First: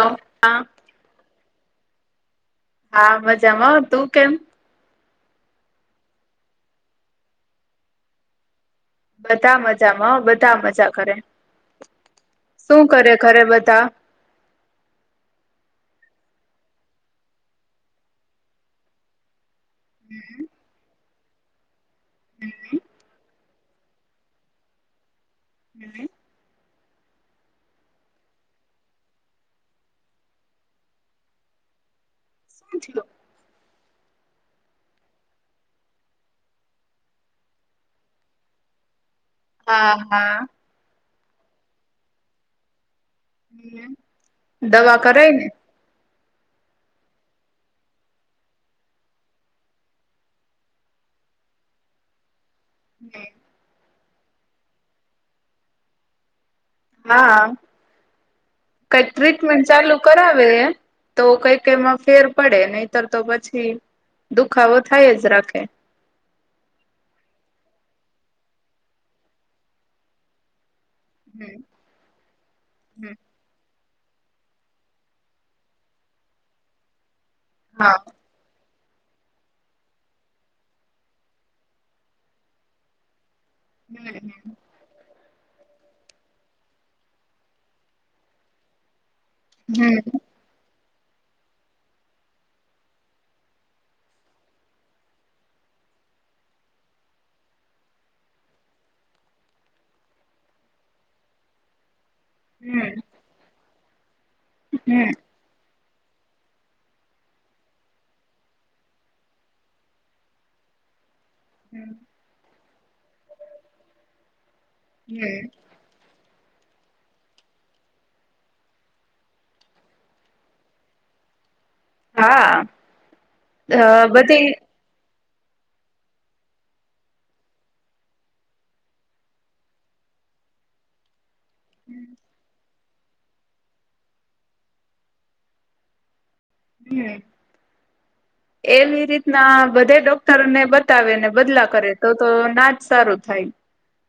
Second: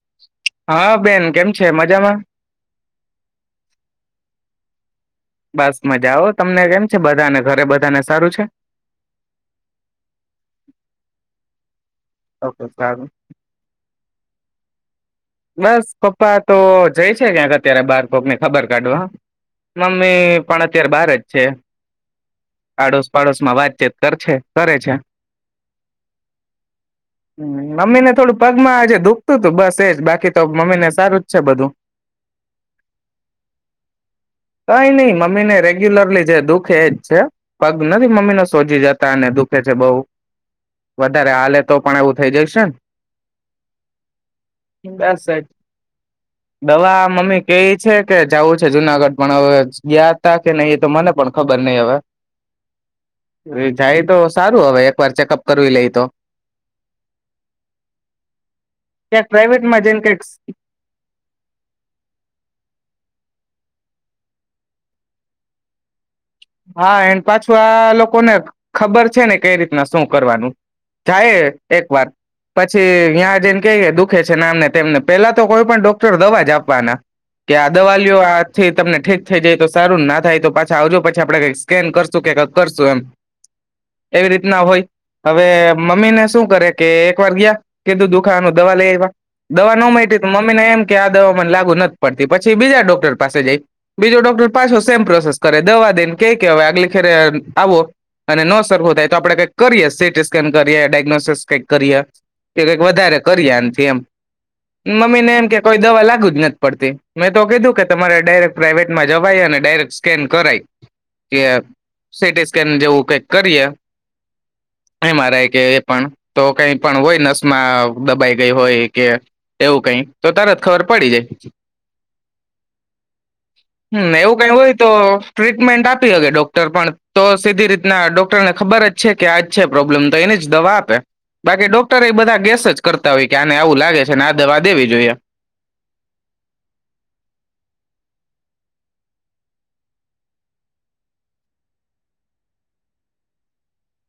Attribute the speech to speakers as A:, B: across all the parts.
A: હા
B: હા બેન કેમ છે મજામાં?
A: હા મજામાં તું કેમ
B: બસ મજાઓ તમને કેમ છે બધાને ઘરે બધાને સારું છે?
A: બધા મજામાં બધાં મજા કરે.
B: ઓકે
A: શું
B: સારું
A: કરે ઘરે બધાં?
B: બસ પપ્પા તો જઈ છે ક્યાંક અત્યારે બાર કોકની ખબર કાઢવા. મમ્મી પણ અત્યારે બાર જ. છે. પાડોશ પાડોશ માં વાતચીત કર છે કરે છે.
A: હમ.
B: હમ મમ્મીને તો થોડું પગમાં આજે દુખતુંતું બસ એજ બાકી તો મમ્મીને સારું જ છે બધું.
A: પૂછીલો.
B: કઈ ની મમ્મીને રેગ્યુલરલી જે દુઃખે એજ છે, હ પગ નથી મમ્મીને સોજી જતો તને દુઃખે છે બહુ.
A: હા હા
B: વધારે હાલે તો પણ એવું થઈ જઈશે ને.
A: કેમ? દવા
B: બસ
A: કરાય
B: એજ
A: ને.
B: દવા મમ્મી કેઈ છે કે જવું છે જુનાગઢ પણ હવે ગયા ત કે નહી તો મને પણ ખબર નહી હવે.
A: [unintelligible]
B: જાય તો સારું હવે એક વાર ચેકઅપ કરવી લઈ તો.
A: હા, કાંઈક
B: ક્યાંક
A: ટ્રીટમેન્ટ
B: પ્રાાઈવેટમાં
A: ચાલુ
B: જઈને કઈક
A: કરાવે, તો કઈકમાં ફેર પડે નહીતર તો પછી દુખાવો થાય જ રાખે.
B: હા એને પાછું આ લોકોને ખબર છે ને કઈ રીતના શું કરવાનું? જાય
A: હમ
B: એક વાર પછી
A: હમ
B: ન્યાં જેને કે દુખ છેમને તેમને પેલા તો કોઈ પણ ડોક્ટર દવા જ આપવાના. કે આ
A: હા
B: દવા લીઓ આ થી તમને ઠીક થઈ જાય તો સારું ના થાય તો પાછા આવજો પછી પ આપણે કઈ સ્કેન કરશું કે કરશું એમ.
A: હમ
B: એવી રીતના હોય. હવે મમ્મી ને શું કરે કે એક વાર ગયા, કીધું દુખાવાનું દવા લઈવા દવા ન
A: હમ
B: મળતી મમ્મી ને એમ કે આ દવા લાગુ નથી પડતી પછી બીજા ડોક્ટર પાસે જઈ, બીજો ડોક્ટર પાછો સેમ પ્રોસેસ કરે દવા દે ક હવે આગલી ખેરે આવો, અને ન સરખો થાય તો આપડે કઈક કરીએ સીટી સ્કેન કરીએ ડાયગ્નોસસ કઈક કરીએ. કે કઈક
A: હમ
B: વધારે કરીએથી એમ.
A: હમ
B: મમ્મી ને એમ કે કોઈ દવા લાગુ જ નથી પડતી મેં તો કીધું કે તમારે ડાયરેક્ટ પ્રાઇવેટમાં જવાય અને ડાયરેક્ટ સ્કેન કરાય. કે
A: હમ
B: સીટી સ્કેન જેવું કઈક કરીએ
A: હમ
B: એમઆરઆઈ કે એ પણ. તો કઈ પણ હોય નસમાં દબાઈ ગઈ હોય કે એવું કઈ તો તરત ખબર પડી જાય.
A: હા અ
B: હમ્મ એવું
A: બધી
B: કઈ હોય તો ટ્રીટમેન્ટ આપી હકે ડોક્ટર પણ તો સીધી રીતના ડોક્ટરને ખબર જ છે કે આજ છે પ્રોબ્લેમ તો એની જ દવા આપે. બાકી ડોક્ટર એ બધા ગેસ જ કરતા હોય કે આને આવું લાગે છે ને આ દવા દેવી જોઈએ.
A: હમ્મ એવી રીતના બધે ડોક્ટરોને બતાવે ને બદલા કરે તો તો નાજ સારું થાય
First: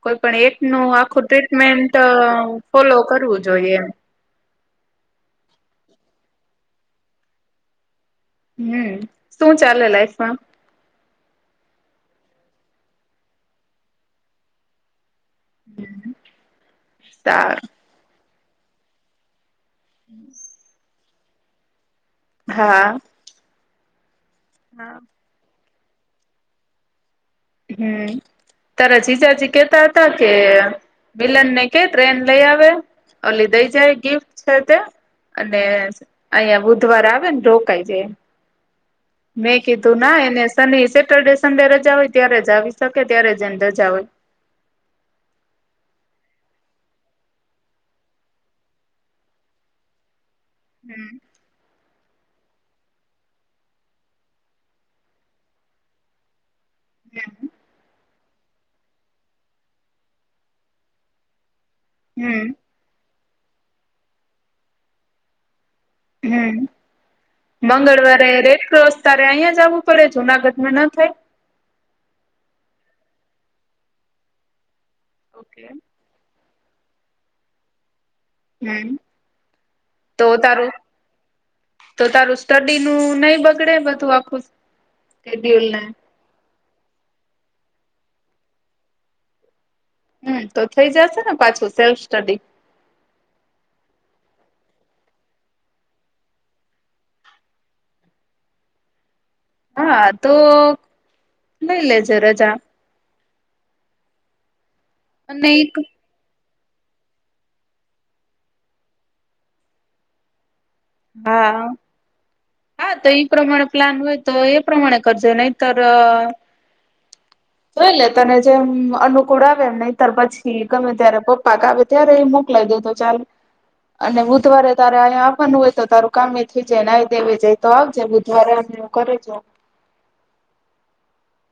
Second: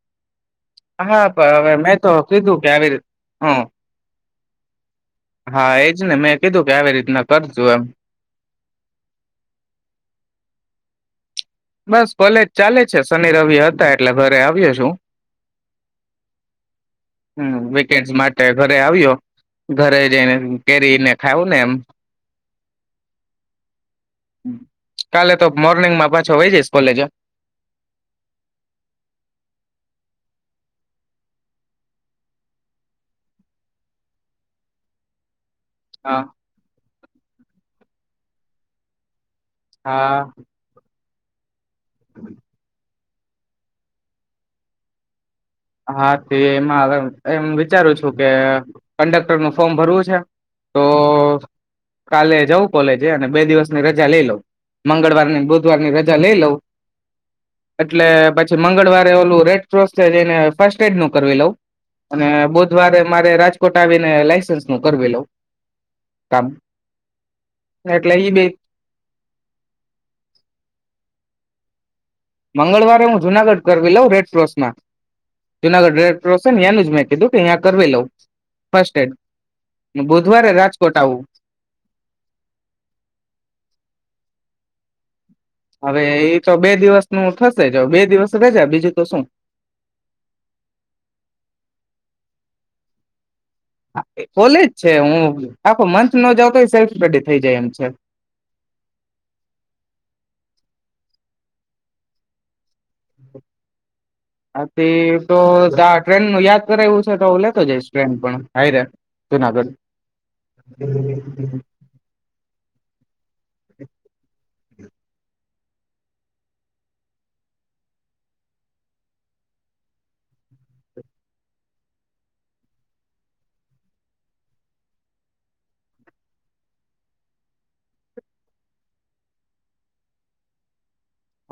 A: કોઈ પણ એક નું આખું
B: હા પણ હવે
A: ટ્રીટમેન્ટ
B: મેં તો કીધું કે આવી
A: ફોલો
B: રીતે
A: કરવું
B: હમ
A: જોઈએમ.
B: હા એજ ને મેં કીધું કે આવી રીતના કરજું એમ.
A: હમ્મ શું ચાલે લાાઈફમાં
B: બસ કોલેજ ચાલે છે શનિ રવિ હતા એટલે ઘરે આવી્યો છું. હ
A: સારું
B: વેકેશન માટે. ઘરે આવ્યો ઘરે જઈને કેરી ને ખાઉ ને એમ.
A: હા.
B: કાલે તો. મોર્નિંગ માં પાછો વયો જઈશ કોલેજ.
A: હમ્મ ‌‌ તારા જીજાજી કેતા હતા કે મિલન ને કે ટ્રેન લઈ આવે ઓલી દઈ જાય ગિફ્ટ છે. તે અને
B: હા
A: અહિયા બુધવાર આવે ને તૂ. રોકાયજે મેં કીધું ના
B: હા
A: એને શનિ સે. સન્ડે રજા હોય. ત્યારે જ આવી શકે ત્યારે જ એને રજા હોય.
B: હા, તે એમાં એમ વિચારું છું. કે કંડક્ટર નું ફોર્મ ભરવું છે. તો
A: હમ્મ
B: કાલે જવું કોલેજે અને બે દિવસની રજા લઈ મંગળવાર ની બુધવાર ની રજા લઈ લઉં. એટલે. પછી મંગળવારે ઓલું રેડ કૌસ જરીને ફર્સ્ટ એડ નુ કરવી લઉં અને
A: હમ
B: બુધવારે. મારે રાજકોટ આવીને લાઈસન્સ નું કરવી લઉ.
A: હમ્મ
B: એટલે
A: મંગળવારે
B: ઈ બે
A: રેડ ક્રોસ તારે અહીંયા જ આવવું પડે જુનાગઢમાં ન થાય
B: મંગળવારે હું, જુનાગઢ કરવી લઉં રેડ ક્રોસ માં.
A: ઓકે
B: જુનાગઢ રેડ કૌંસ. [unintelligible] એનું જ મેં કીધું કે અહિયા મેં કરવી લઉં
A: હમ,
B: ફર્સ્ટ એડ
A: તો
B: બુધવારે
A: તારું
B: રાજકોટ આવું
A: તો તારું સ્ટડી નું નહી બગડે બધું આખું. શેડ્યુલ ને
B: હવે એ તો બે દિવસ નું થ જ બે દિવસ રજા બીજું તો શું‌
A: હમ, તો થઈ જશે ને પાછું સેલ્ફ સ્ટડી
B: કોલેજ છે. હું આખો મંથ ન જાવ તો સેલ્ફ સ્ટડી થઈ જાય એમ છે.
A: હા તો લઈ લે જે રજા.
B: હ. તે તો
A: અને એક
B: ટ્રેન નું યાદ રહે એવું છે. તો હું લેતો જઈશ ટ્રેન માં પણ હારે જુનાગઢ.
A: હા હા તો ઈ પ્રમાણે પ્લાન હોય તો એ. પ્રમાણે કરજો નહીતર તો એ તને જેમ અનુકૂળ આવે એમ નહીતર પછી ગમે ત્યારે પપ્પા કે આવે ત્યારે એ મોકલાય દે તો ચાલ અને બુધવારે તારે અહીયા. આપવાનું હોય. તો તારું કામ એ થઈ જાય નહી દેવાય જાય તો આવજે બુધવારે હું ઘરે જ હોવ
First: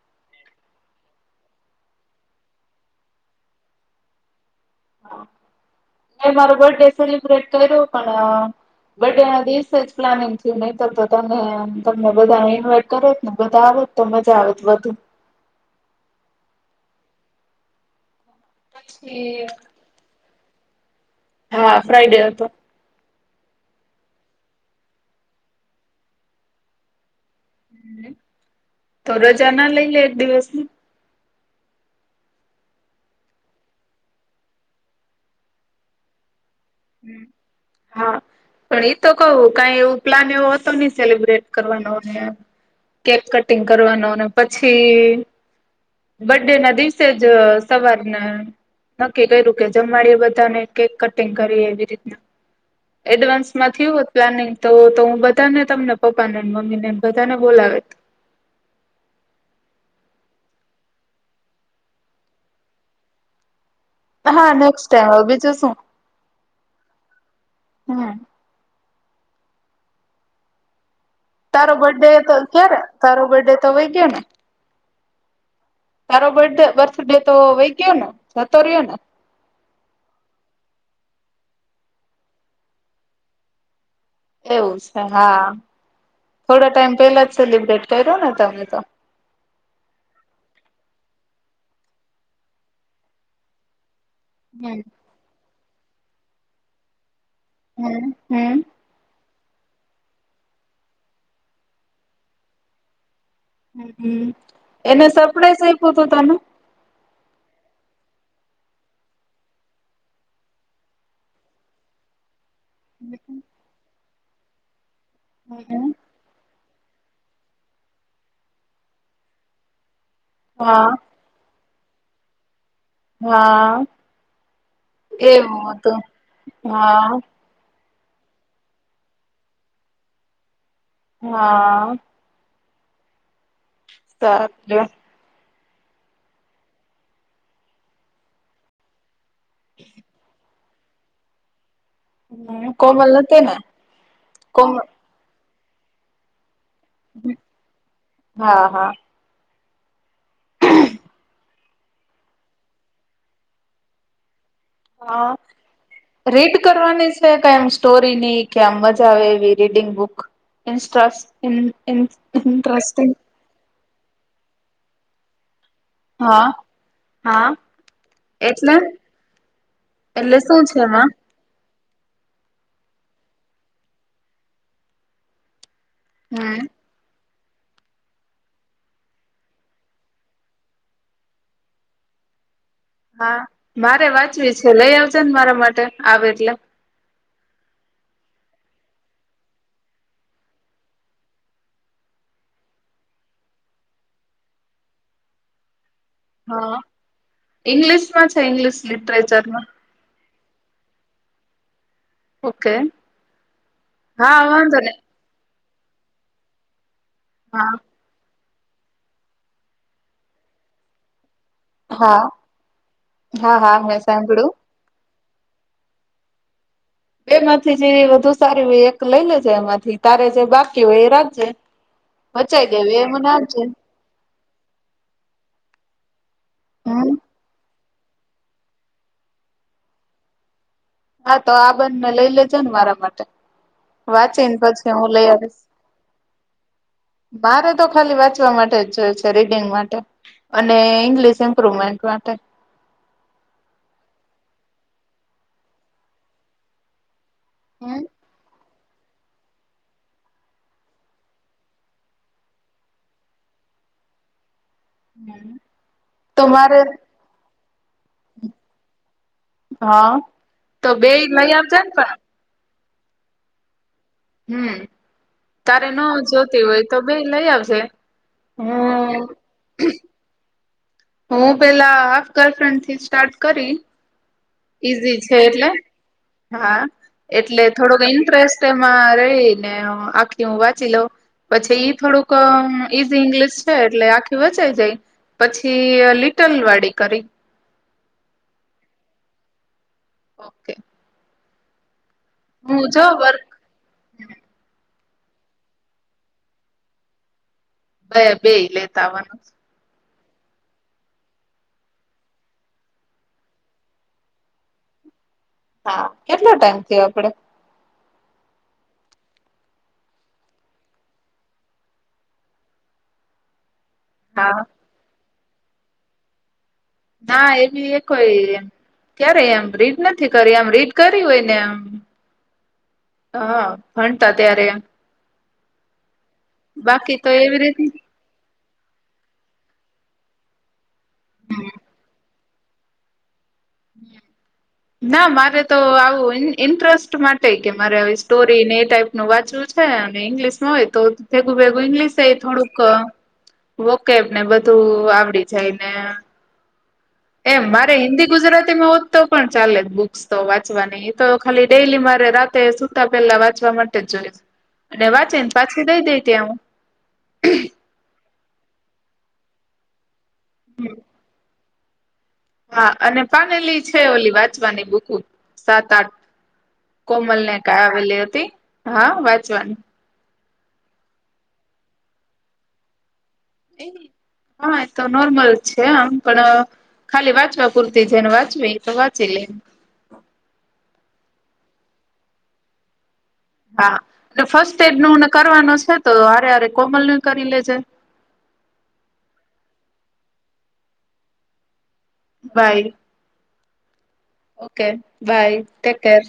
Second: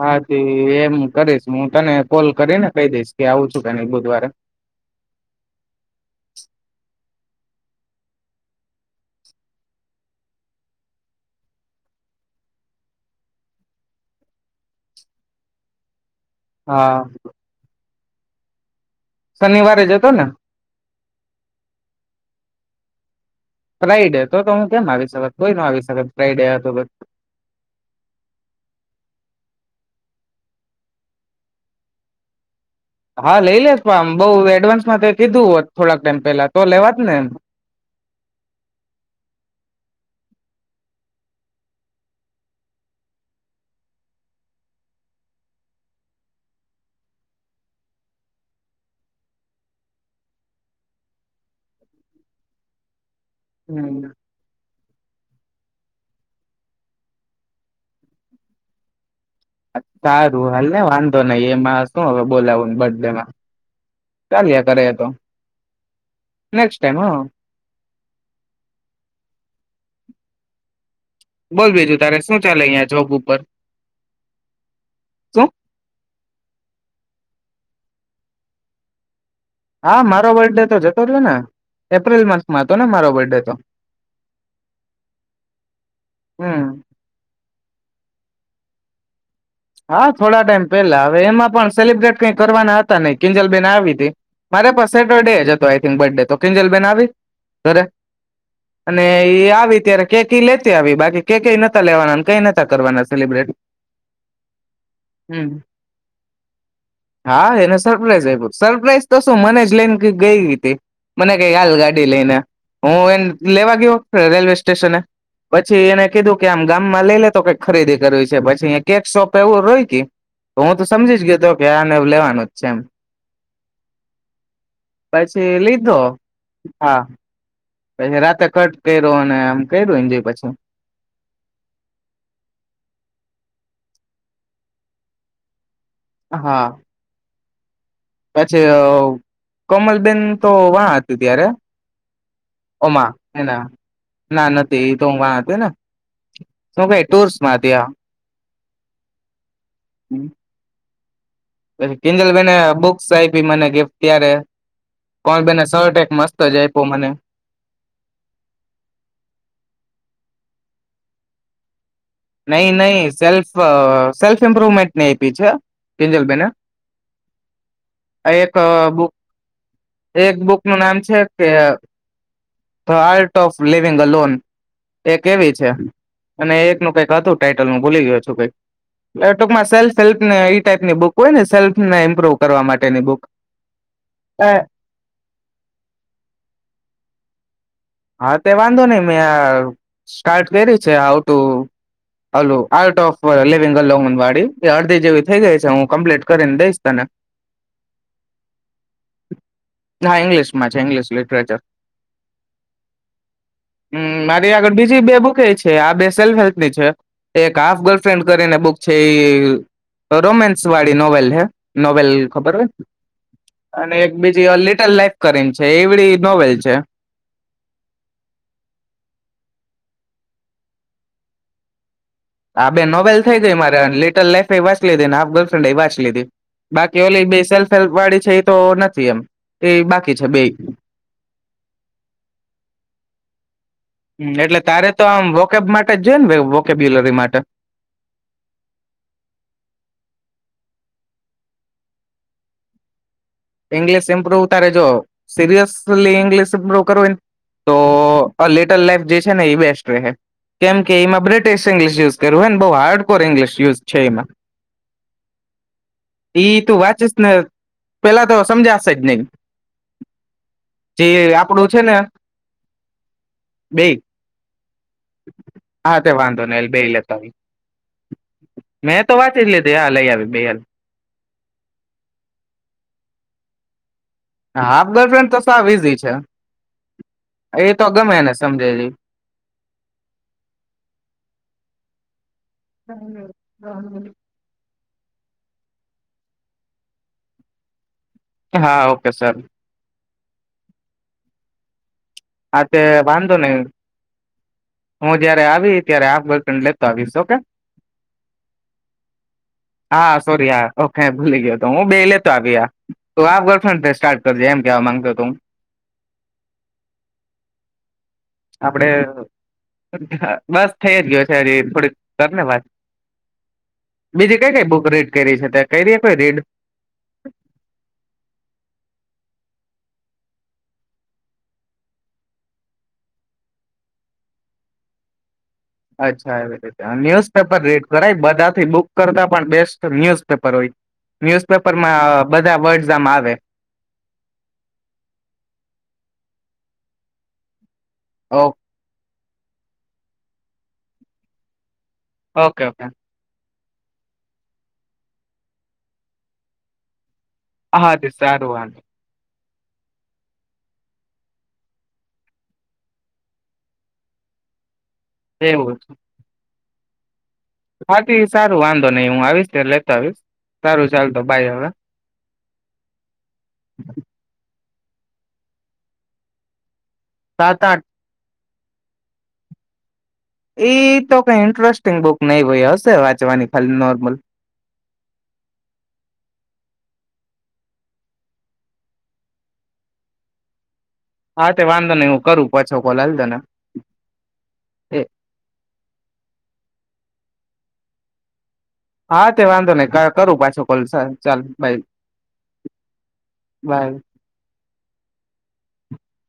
B: હાથી એમ કરીશ હું તને કોલ કરીને કહી દઈશ કે આવું છું કે નઈ બુધવારે
A: મે મારો બર્થ ડે સેલિબ્રેટ કર્યો પણ બથૅ ડે ના દિવસે જ પ્લાનિંગ થયું નહી તો તમે તમને બધાને ઇન્વાઈટ કરત ને બધા આવોત તો મજા આવેત વધુ.
B: હા.
A: પછી
B: શનિવારે જતો ને.
A: હા, ફ્રાઈડે હતો.
B: ફ્રાઈડે હતો તો હું કેમ આવી શકેત, કોઈ ન આવી શકત ફ્રાઈડે તો બસ
A: તો રજા ના લઈ લે એક દિવસની.
B: હા, લઈ લેત પણ આમ બઉુ એડવાન્સમાં કંઈક દીધુ હોત. થોડાક ટાઈમ પેલા તો લેવાત ને
A: હા, પણ ઈ તો કહું કાઈ એવું પ્લાન એવો હતો નહી સેલિબ્રેટ કરવાનો ને કેક કટિંગ કરવાનો ને પછી બર્થડેના દિવસે જ સવારને નક્કી કર્યું કે, જમવાડીએ બધાને કેક કટિંગ કરી એવી રીતના એડવાન્સમાં થયું
B: હમ
A: હોત પ્લાનિંગ તો, તો હું બધાને તમને પપ્પા ને મમ્મી ને બધાને બોલાવત
B: સારું હાલને વાંધો નઈ એમાં શું હવે બોલાવુંને બર્થડેમાં.
A: હા નેક્સ્ટ ટાઈમ હવે બીજું શું?
B: નેક્સ્ટ ટાઈમ હ
A: હહમ્મ
B: બોલ
A: તારો
B: બીજું
A: બર્થડે
B: તારે
A: તો
B: શું ચાલે
A: ક્યારે,
B: અહિયાં જોબ
A: તારો બર્થડે તો વહી ગયો ને.
B: શુ
A: તારો બર્થ બર્થડે તો વહી ગયો ને જતો રહ્યો ને
B: હા, મારો બર્થડે તો જતો રહયો ને, એપ્રિલ મન્થ માં હતો ને મારો બર્થડે તો.
A: એવું છે હા, થોડા
B: હમ
A: ટાઈમ પેલા જ સેલિબ્રેટ કર્યો ને તમે તો
B: હા, થોડા ટાઈમ પેલા હવે એમાં પણ સેલિબ્રેટ કઈ કરવાના હતા ને કિંજલ બેેન આવી હતી. મારે
A: હમ
B: પણ સેટરડે હતો તો આયથીગ બર્થડે તો કિંજલ બેન આવી. ઘરે
A: હમ હમ.
B: અને એ આવે ત્યારે કેક એ લેતી આવે. બાકી કેક નતા લેવાના, કઈ નતા કરવાના સેલિબ્રેટ.
A: હમ, એને
B: હમ.
A: સરપ્રાઈઝ આપ્યું તું તને?
B: હા, એને સરપ્રાઈઝ આપ્યો. સરપ્રાઈઇઝ તો શું મને જ લઈને ગઈ તી. મને કઈ હાલ ગાડી લઈને. હું એન
A: હ
B: લેવા ગયો. રેલ્વે સ્ટેશને પછી
A: હમ
B: એને કીધું કે આમ ગામમાં લઈ લે તો કઈ ખરીદી કરવી છે. પછી કેક સોપ એવું રોયકી હું તો
A: હા
B: સમજી જ ગયો તો કે આને અવ લેવાનું
A: હા,
B: પછી
A: એવું હતું હા
B: પહી રાતે કટ કર્યોને આમ કર્યો એન્જોય પછી
A: હા શાક જો
B: હા પછી કોમલબેન તો વા હતું ત્યારે
A: હમ
B: એમાં
A: કોમલ નથી ને
B: એના ના
A: કોમલ
B: નતી એ તો વા એને શું કઈ ટૂર્સમાધ્યા.
A: હા હા
B: [inaudible] પહી કિંજલબેેને બુક્સ આપી. મને ગિફ્ટ ત્યારે
A: હન
B: કોણબેને શર્ટ એક મસ્ત
A: રીડ
B: જ આપ્યો મને
A: કરવાની છે. કઈમ સ્ટોરીની કે આમ મજા આવે એવી રીડિંગ બુક ચસ ઉન
B: નઈ નઈ સેલ્ફ સેલ્ફ ઈમ્પ્રુવમેન્ટની આપી છે અ. કિંજલબેને
A: હા હા
B: અ એક
A: એટલે
B: બુક એક
A: એટલે શું
B: બુકનું નામ
A: એમાં
B: છે કે the the art of living alone એ કેવી છે. અને
A: હમ
B: એક નું કઈક હતું ટાઈટલ હુ ભૂલી ગયો છું કઈ એ ટૂંકમાં સેલ્ફ સેલ્ફને એ ટાઈપની બુક હોય ને સેલ્ફને ઇમ્પ્રુવ કરવા માટે
A: હા, મારે વાંચવી છે. લઈ આવજ સેજ મારા માટે આવ એટલે
B: હા તે વાંધો નહી મેં સ્ટાર્ટ કરી છે આવતું આલો આર્ટ ઓફ લિંગવાડી અડધી જેવી થઇ ગઈ છે હું કમ્પ્લીટ કરીને
A: હા
B: દઈશ તને
A: ઈંગ્લિશ માં છે ઇંગ્લિશ લિટરેચરમાં.
B: હાઇ્લિશ માં ઇંગ્લિશ લિટરેચર.
A: ઓકે
B: હમ
A: હા
B: મારી આગળ
A: વાંધો ને
B: બીજી બે ભુ કે છે. છે આ બે સેલ્ફ હેલ્થ ની છે. એક
A: હા
B: હાફ ગર્લફ્રેન્ડ. કરીને બુક છે એ રોમેન્સ વાળી નોવેલ હે. નોવેલ
A: હા
B: ખબર હો
A: હા હા
B: અને
A: મેં સાંભળ્યું
B: બીજી લિટલ લાઈફ કરીને છે એવડી નોવેલ છે.
A: બેમાંથી જે બધું સારી હોય એક લઈ લેજે એમાંથી તારે જે બાકી હોય એ રાકજે
B: આ બે નોવેલ થઈ ગઈ મારે લિટલ લાઈફ એ વાંચ લીધી હાફ ગર્લફ્રેન્ડ એ વાંચ લીધી બાકી
A: હમ
B: ઓલી બે સેલ્ વાળી છે એ તો નથી એમ એ બાકી છે બે.
A: હા તો આ બંને લઈ લેજે ને મારા માટે.
B: હમ
A: વાંચીને
B: એટલે તારે
A: પછી
B: તો
A: હું લઈ
B: આમ
A: આવીશ
B: વોકેબ માટે જ જોઈએ ને વોકેબ્યુલરી માટે
A: મારે તો ખાલી વાંચવા માટે જ જોય છે રીડિંગ માટે. અને ઇંગ્લિશ ઇમ્પ્રુવમેન્ટ માટે.
B: ઇંગ્લિશ ઇમપ્રુવ તારે જો સિરિયસલી ઇંગ્લિશ ઇ્પ્રુવ કરવું હોય. તો
A: હમ
B: અ લેટ ટલ લાઈફ જે છે ને એ બેસ્ટ રહે કેમ કે એમાં બ્રિટિશ ઇંગ્લિશ કરવાં બો હાર્ડ કોર ઇંગલિશ યુઝ છે એમાં
A: તો
B: ઈ તું
A: મારે
B: વાંચસ ને પેલા તો સમજાશે જ
A: હા તો બે
B: નહી જે
A: લઈ
B: આપડું
A: આવજે
B: છે ને
A: પણ
B: બે
A: હમ તારે ન
B: વાંધો
A: જોતી
B: નઈ
A: હોય
B: બેય
A: તો બે
B: લેતા આવીએ.
A: લઈ આવજે
B: મેં તો
A: હમ
B: વાંચી જ લીધી હા લઈ આવી બે હાલ
A: હું પેલા હાફ ગર્લફ્રેન્ડ થી સ્ટાર્ટ કરી
B: હાફ
A: ઈઝી
B: ગર્લફ્રેન્ડ
A: છે
B: તો સાવ
A: એટલે
B: ઈઝી છે
A: હા એટલે
B: એ તો
A: થોડોક
B: ગમે એને
A: ઇન્ટરેસ્ટ
B: સમજેલી
A: એમાં રહીને આખી હું વાંચી લઉં પછી ઈ થોડુંક ક ઈઝી ઇંગ્લિશ છે એટલે આખી વચાઈ જાય. પછ થી લિટલ વાડી કરી.
B: હા ઓકે સર.
A: ઓકે.
B: હા તે
A: હું જો
B: વાંધો
A: વર્ક
B: નહી હું જયારે આવી ત્યારે હાફ ગર્લફ્રેન્ડ લેતો આવીશ ઓકે.
A: બે બે લેતા આવાનું.
B: હા સોરી હા ઓકે ભૂલી ગયો તો હું બે લેતો આવિયા તો હાફ ગર્લફ્રેડથી સ્ટાર્ટ કરજે એમ કેવા માંગતો હું.
A: હા કેટલો ટાઈમ થયો આપડે.
B: આપડે બસ થઈ જ ગયો છે હજી થોડીક કરને વાત. બીજી કઈ
A: હા
B: કઈ બુક રેટ કરી છે? તે કઈ રિયે કોઈ રીડ?
A: ના એ બી એ કોઈ ક્યારે એમ રીડ નથી કરી આમ રીડ કરી હોયને આમ. હાઆ ભણતા ત્યારે
B: હજ [inaudible]
A: બાકી તો
B: ન્યુઝપેપર
A: એવી
B: રીડ
A: રીત
B: કરાય બધાથી બુક કરતા પણ બેસ્ટ ન્યુઝપેપર હોય. ન્યુઝ પેપરમાં આ બધા વર્ડસ આમ આવે.
A: ના મારે તો આવું ઈન-ઇન્ટરેસ્ટ માટેએ કે મારે આવી
B: ઓ
A: સ્ટોરી ને એ ટાઈપ નું વાંચવું છે અને ઇંગ્લિશમાં હોય તો તેવું ભેગું તો ઇંગ્લીસ એ
B: ઓકે
A: થોડુંક
B: ઓકે
A: વોકેબને બધું આવડી જાય ને. એમ મારે
B: હા તે
A: હિન્દી
B: સારું વાંધો
A: ગુજરાતીમાં હોત તો પણ ચાલે બુક્સ તો વાચવાની. એતો ખાલી ડેલી મારે રાતે સુતા પહેલા વાંચવા માટે જ જોએજ. અને વાંચી ને
B: એવું
A: પાછી
B: છે
A: દઈ દઈ ત્યાં હું.
B: હા તે સારું વાંધો નઈ હું આવીશ ત્યારે લેતો આવીશ. સારું ચાલ તો બાઈ હવે.
A: હા અને પાનેલી છે ઓલી વાત ચવાની બૂકુ સાત આઠ કોમલને
B: સાત આઠ
A: કાવ વલેતી. હા વાંચવાન.
B: એ તો કઈ ઇન્ટરેસ્ટિંગ બુક નહી ભય હશે વાત
A: એ હા એ તો નોર્મલ છે આમ પણ અહ ખાલી વાંચવા પૂરતી જેને વાંચવી તો વાંચી લે
B: હા, તે વાંધો નહી હું કરું પાછો કોલ આલ દે ને.
A: હા અને ફર્સ્ટએડનું નકરવાનું છે તો આરે આરે કોમલ ને કરી લે જે.
B: હા, તે વાંધો નહી ક કરું પાછો કોલ છ ચાલ bye.
A: Bye.
B: Bye.
A: Okay bye take care.